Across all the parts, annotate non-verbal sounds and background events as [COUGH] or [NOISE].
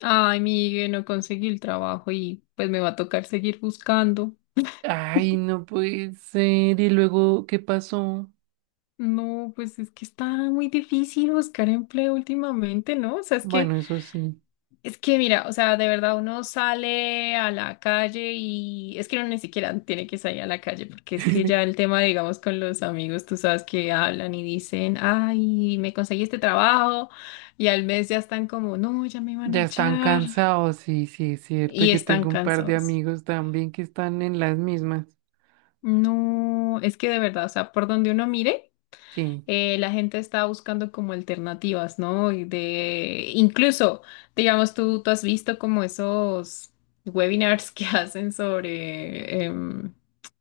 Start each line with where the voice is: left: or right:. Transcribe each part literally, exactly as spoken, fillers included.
left: Ay, Miguel, no conseguí el trabajo y pues me va a tocar seguir buscando.
right: Ay, no puede ser. ¿Y luego qué pasó?
left: No, pues es que está muy difícil buscar empleo últimamente, ¿no? O sea, es que,
right: Bueno, eso sí.
left: es que mira, o sea, de verdad uno sale a la calle y es que uno ni siquiera tiene que salir a la calle porque es que ya el
right: [LAUGHS]
left: tema, digamos, con los amigos, tú sabes que hablan y dicen, ay, me conseguí este trabajo y al mes ya están como, no, ya me van a
right: Ya están
left: echar
right: cansados, sí, sí, es cierto.
left: y
right: Yo
left: están
right: tengo un par de
left: cansados.
right: amigos también que están en las mismas.
left: No, es que de verdad, o sea, por donde uno mire.
right: Sí.
left: Eh, la gente está buscando como alternativas, ¿no? Y de, incluso, digamos, tú, tú has visto como esos webinars que [LAUGHS] hacen sobre em,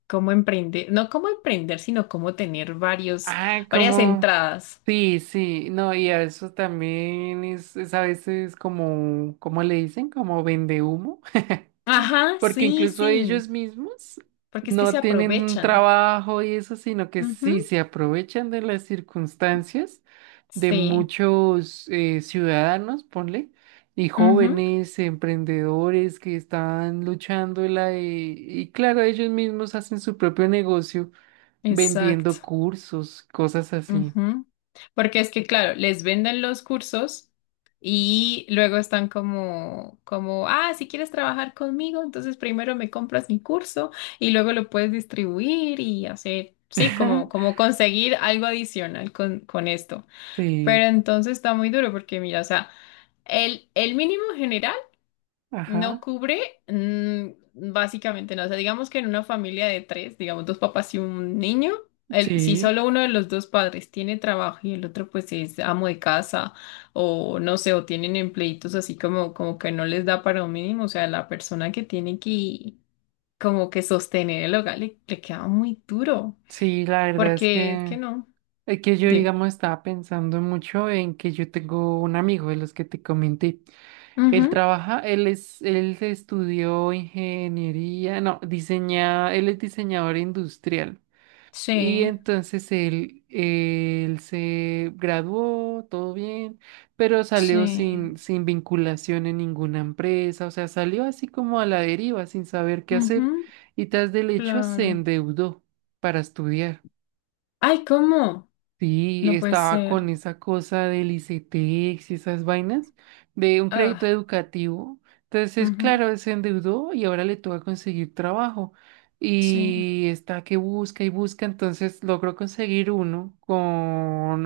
left: cómo emprender, no cómo emprender, sino cómo tener varios,
right: Ah,
left: varias
right: como.
left: entradas.
right: Sí, sí. No, y a eso también es, es a veces como, ¿cómo le dicen? Como vende humo. [LAUGHS]
left: Ajá,
right: Porque
left: sí,
right: incluso
left: sí,
right: ellos mismos
left: porque es que se
right: no tienen un
left: aprovechan.
right: trabajo y eso, sino que sí
left: Ujú,
right: se aprovechan de las circunstancias de
left: sí,
right: muchos eh, ciudadanos, ponle, y
left: ujú,
right: jóvenes, emprendedores que están luchando en la, y, y claro, ellos mismos hacen su propio negocio vendiendo
left: exacto.
right: cursos, cosas así.
left: Ujú. Porque es que, claro, les venden los cursos y luego están como, como, ah, si quieres trabajar conmigo, entonces primero me compras mi curso y luego lo puedes distribuir y hacer, sí, como,
right: [LAUGHS]
left: como conseguir algo adicional con, con esto. Pero
right: Sí,
left: entonces está muy duro porque, mira, o sea, el, el mínimo general. No
right: ajá,
left: cubre, mm, básicamente no. O sea, digamos que en una familia de tres, digamos dos papás y un niño, el- si
right: sí,
left: solo uno de los dos padres tiene trabajo y el otro pues es amo de casa o no sé, o tienen empleitos así como, como que no les da para un mínimo, o sea, la persona que tiene que como que sostener el hogar le, le queda muy duro,
right: sí, la verdad es
left: porque es que
right: que...
left: no.
right: Es que yo,
left: De.
right: digamos, estaba pensando mucho en que yo tengo un amigo de los que te comenté.
left: Ujú,
right: Él trabaja, él es, él estudió ingeniería, no, diseña, él es diseñador industrial. Y
left: sí,
right: entonces él, él se graduó, todo bien, pero salió
left: sí,
right: sin, sin vinculación en ninguna empresa, o sea, salió así como a la deriva, sin saber qué hacer,
left: ujú,
right: y tras del hecho se
left: claro.
right: endeudó para estudiar.
left: Ay, ¿cómo?
right: Sí,
left: No puede
right: estaba
left: ser.
right: con esa cosa del I C E T E X y esas vainas de un crédito
left: Ah.
right: educativo. Entonces,
left: Ujú,
right: claro, se endeudó y ahora le toca conseguir trabajo.
left: sí.
right: Y está que busca y busca. Entonces logró conseguir uno con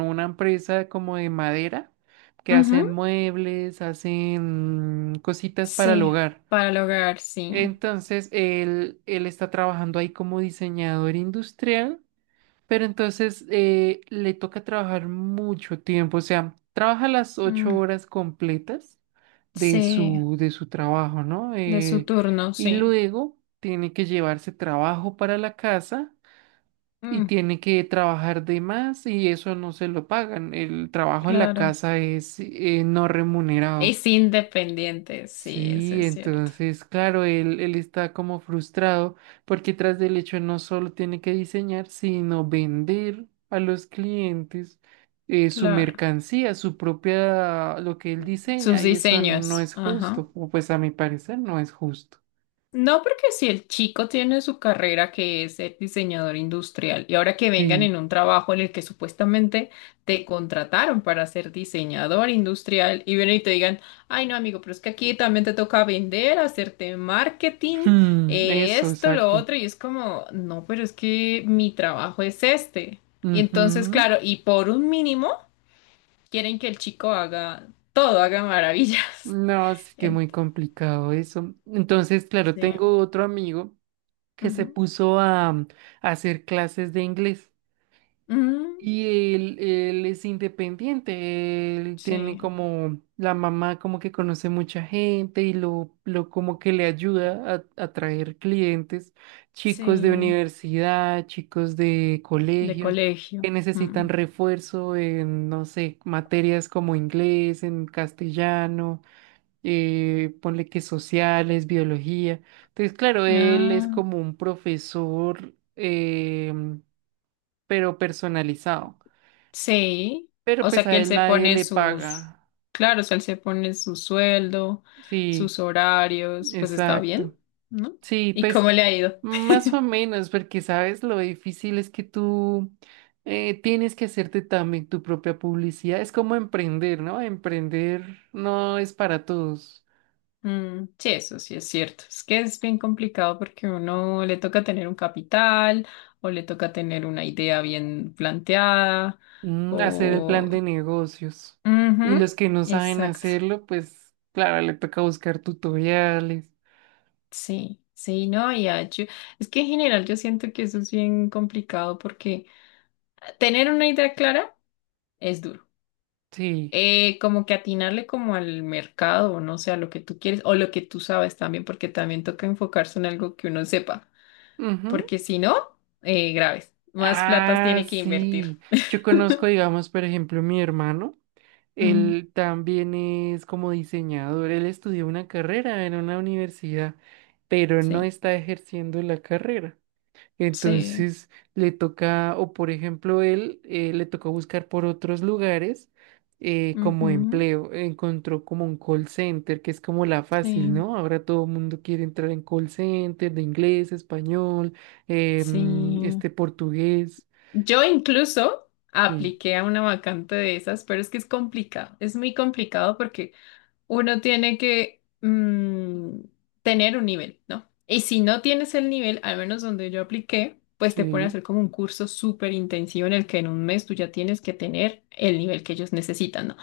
right: una empresa como de madera que
left: Ujú,
right: hacen muebles, hacen cositas para el
left: sí.
right: hogar.
left: Para el hogar, sí.
right: Entonces, él, él está trabajando ahí como diseñador industrial. Pero entonces eh, le toca trabajar mucho tiempo, o sea, trabaja las ocho
left: Mm,
right: horas completas de
left: sí.
right: su, de su trabajo, ¿no?
left: De su
right: Eh,
left: turno,
right: y
left: sí.
right: luego tiene que llevarse trabajo para la casa y
left: Mm,
right: tiene que trabajar de más y eso no se lo pagan. El trabajo en la
left: claro.
right: casa es eh, no remunerado.
left: Es independiente, sí, eso
right: Sí,
left: es cierto.
right: entonces, claro, él, él está como frustrado porque tras del hecho no solo tiene que diseñar, sino vender a los clientes eh, su
left: Claro.
right: mercancía, su propia, lo que él
left: Sus
right: diseña, y eso no
left: diseños.
right: es
left: Ajá.
right: justo, o pues a mi parecer no es justo.
left: No, porque si el chico tiene su carrera que es el diseñador industrial y ahora que vengan
right: Sí,
left: en un trabajo en el que supuestamente te contrataron para ser diseñador industrial y vienen y te digan, ay no amigo, pero es que aquí también te toca vender, hacerte marketing,
right: hmm,
left: eh,
right: eso,
left: esto, lo
right: exacto.
left: otro, y es como, no, pero es que mi trabajo es este. Y entonces,
right: Ujú.
left: claro, y por un mínimo quieren que el chico haga todo, haga maravillas.
right: No, es
left: [LAUGHS]
right: que
left: Ent-
right: muy complicado eso. Entonces, claro,
left: sí.
right: tengo otro amigo que se
left: Ujú.
right: puso a a hacer clases de inglés.
left: Ujú.
right: Y él, él es independiente, él tiene
left: Sí.
right: como la mamá como que conoce mucha gente y lo, lo como que le ayuda a a traer clientes, chicos de
left: Sí,
right: universidad, chicos de
left: de
right: colegios
left: colegio.
right: que
left: Mm.
right: necesitan refuerzo en, no sé, materias como inglés, en castellano, eh, ponle que sociales, biología. Entonces, claro, él es
left: Ah,
right: como un profesor, em, pero personalizado.
left: sí. O
right: Pero pues
left: sea que
right: a
left: él
right: él
left: se
right: nadie
left: pone
right: le
left: sus,
right: paga.
left: claro, o sea, él se pone su sueldo, sus
right: Sí,
left: horarios, pues está bien,
right: exacto.
left: ¿no?
right: Sí,
left: ¿Y
right: pues
left: cómo le ha ido?
right: más o menos, porque sabes lo difícil es que tú eh, tienes que hacerte también tu propia publicidad. Es como emprender, ¿no? Emprender no es para todos.
left: Mm, sí, eso sí es cierto. Es que es bien complicado porque uno le toca tener un capital o le toca tener una idea bien planteada
right: Mm, hacer el
left: o...
right: plan de negocios.
left: Ujú,
right: Y los que no saben
left: exacto.
right: hacerlo, pues claro, le toca buscar tutoriales.
left: Sí, sí, no, y ah, yo- es que en general yo siento que eso es bien complicado porque tener una idea clara es duro.
right: Sí.
left: Eh, como que atinarle como al mercado, o no sé, a lo que tú quieres o lo que tú sabes también, porque también toca enfocarse en algo que uno sepa,
right: Ujú.
left: porque si no, eh, graves, más platas
right: Ah,
left: tiene que invertir.
right: sí. Yo conozco,
left: [LAUGHS]
right: digamos, por ejemplo, mi hermano.
left: Mm,
right: Él también es como diseñador. Él estudió una carrera en una universidad, pero no
left: sí,
right: está ejerciendo la carrera.
left: sí,
right: Entonces le toca, o por ejemplo, él eh, le tocó buscar por otros lugares eh, como
left: ujú,
right: empleo. Encontró como un call center, que es como la fácil,
left: sí,
right: ¿no? Ahora todo el mundo quiere entrar en call center de inglés, español, em,
left: sí.
right: este portugués.
left: Yo incluso
right: Sí,
left: apliqué a una vacante de esas, pero es que es complicado, es muy complicado porque uno tiene que mm, tener un nivel, ¿no? Y si no tienes el nivel, al menos donde yo apliqué, pues te ponen a hacer
right: sí.
left: como un curso súper intensivo en el que en un mes tú ya tienes que tener el nivel que ellos necesitan, ¿no?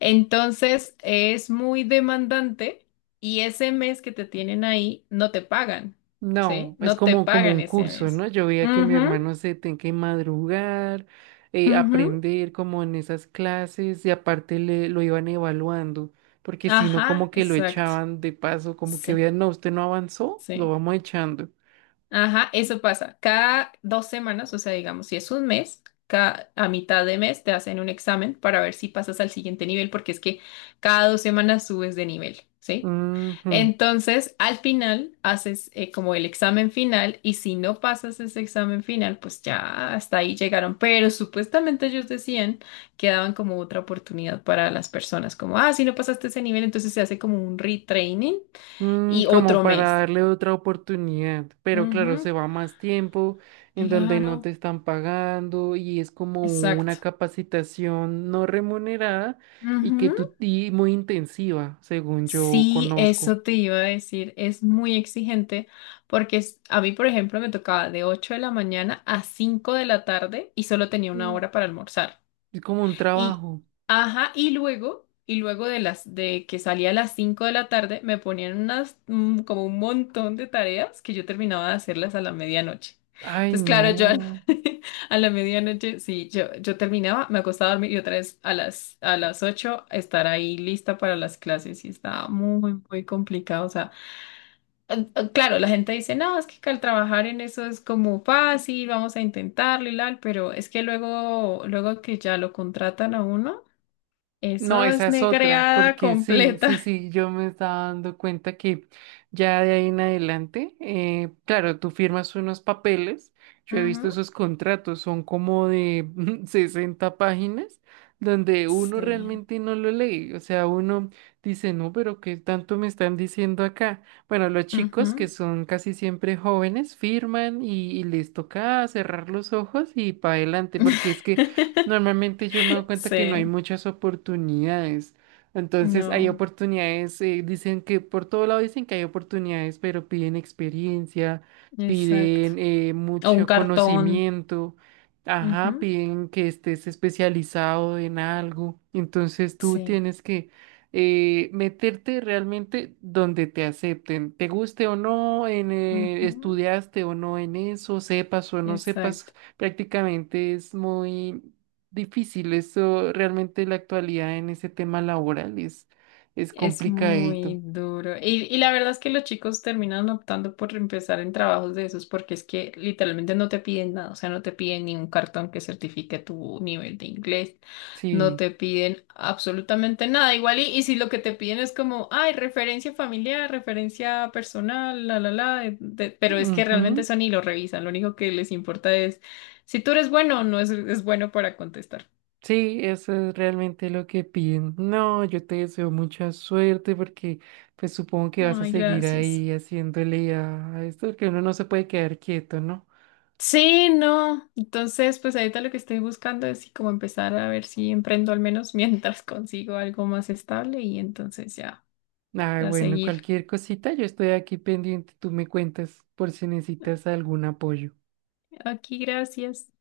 left: Entonces es muy demandante y ese mes que te tienen ahí no te pagan, ¿sí?
right: No, es
left: No te
right: como, como
left: pagan
right: un
left: ese
right: curso,
left: mes.
right: ¿no? Yo veía que mi
left: Ujú,
right: hermano se tenía que madrugar, eh,
left: ujú.
right: aprender como en esas clases y aparte le, lo iban evaluando, porque si no
left: Ajá,
right: como que lo
left: exacto.
right: echaban de paso, como que
left: Sí,
right: vean, no, usted no avanzó, lo
left: sí.
right: vamos echando.
left: Ajá, eso pasa. Cada dos semanas, o sea, digamos, si es un mes, ca- a mitad de mes te hacen un examen para ver si pasas al siguiente nivel, porque es que cada dos semanas subes de nivel, ¿sí?
right: Ujú.
left: Entonces, al final, haces eh, como el examen final y si no pasas ese examen final, pues ya hasta ahí llegaron. Pero supuestamente ellos decían que daban como otra oportunidad para las personas, como, ah, si no pasaste ese nivel, entonces se hace como un retraining.
right: Mm,
left: Y
right: como
left: otro
right: para
left: mes.
right: darle otra oportunidad, pero claro,
left: Ujú,
right: se va más tiempo en donde no
left: claro,
right: te están pagando y es como una
left: exacto.
right: capacitación no remunerada y que
left: Ujú.
right: tú y muy intensiva, según yo
left: Sí,
right: conozco.
left: eso te iba a decir. Es muy exigente porque es- a mí, por ejemplo, me tocaba de ocho de la mañana a cinco de la tarde y solo tenía una
right: Mm,
left: hora para almorzar.
right: es como un
left: Y,
right: trabajo.
left: ajá, y luego, y luego de las, de que salía a las cinco de la tarde, me ponían unas, mm, como un montón de tareas que yo terminaba de hacerlas a la medianoche.
right: Ay,
left: Entonces, claro, yo a la,
right: no.
left: [LAUGHS] a la medianoche, sí, yo, yo terminaba, me acostaba a dormir y otra vez a las, a las, ocho estar ahí lista para las clases y estaba muy, muy complicado. O sea, eh, eh, claro, la gente dice, no, es que al trabajar en eso es como fácil, vamos a intentarlo y tal, pero es que luego, luego que ya lo contratan a uno.
right: No,
left: Eso
right: esa
left: es
right: es otra,
left: negreada
right: porque sí, sí,
left: completa.
right: sí, yo me estaba dando cuenta que ya de ahí en adelante, eh, claro, tú firmas unos papeles, yo he visto
left: Ujú.
right: esos contratos, son como de [LAUGHS] sesenta páginas, donde uno
left: Sí.
right: realmente no lo lee, o sea, uno dice, no, pero ¿qué tanto me están diciendo acá? Bueno, los chicos que
left: Ujú.
right: son casi siempre jóvenes firman y, y les toca cerrar los ojos y para adelante, porque es que normalmente yo me doy
left: [LAUGHS]
right: cuenta que no hay
left: Sí.
right: muchas oportunidades. Entonces hay
left: No.
right: oportunidades, eh, dicen que por todo lado dicen que hay oportunidades, pero piden experiencia,
left: Exacto.
right: piden eh,
left: O un
right: mucho
left: cartón.
right: conocimiento,
left: Ujú.
right: ajá, piden que estés especializado en algo. Entonces tú
left: Sí.
right: tienes que eh, meterte realmente donde te acepten, te guste o no, en, eh,
left: Ujú,
right: estudiaste o no en eso, sepas o no
left: exacto.
right: sepas prácticamente es muy difícil. Eso realmente la actualidad en ese tema laboral es, es
left: Es
right: complicadito.
left: muy duro. Y, y la verdad es que los chicos terminan optando por empezar en trabajos de esos porque es que literalmente no te piden nada, o sea, no te piden ni un cartón que certifique tu nivel de inglés, no
right: Sí.
left: te piden absolutamente nada. Igual y, y si lo que te piden es como, ay, referencia familiar, referencia personal, la, la, la, de- de- pero es que realmente
right: Ujú,
left: eso ni lo revisan, lo único que les importa es si tú eres bueno o no es, es bueno para contestar.
right: sí, eso es realmente lo que piden. No, yo te deseo mucha suerte porque pues supongo que vas a
left: Ay,
right: seguir
left: gracias.
right: ahí haciéndole a a esto, porque uno no se puede quedar quieto, ¿no?
left: Sí, no. Entonces, pues ahorita lo que estoy buscando es sí, como empezar a ver si emprendo al menos [LAUGHS] mientras consigo algo más estable y entonces ya,
right: Ah,
left: ya
right: bueno,
left: seguir.
right: cualquier cosita, yo estoy aquí pendiente, tú me cuentas por si necesitas algún apoyo.
left: Aquí, gracias.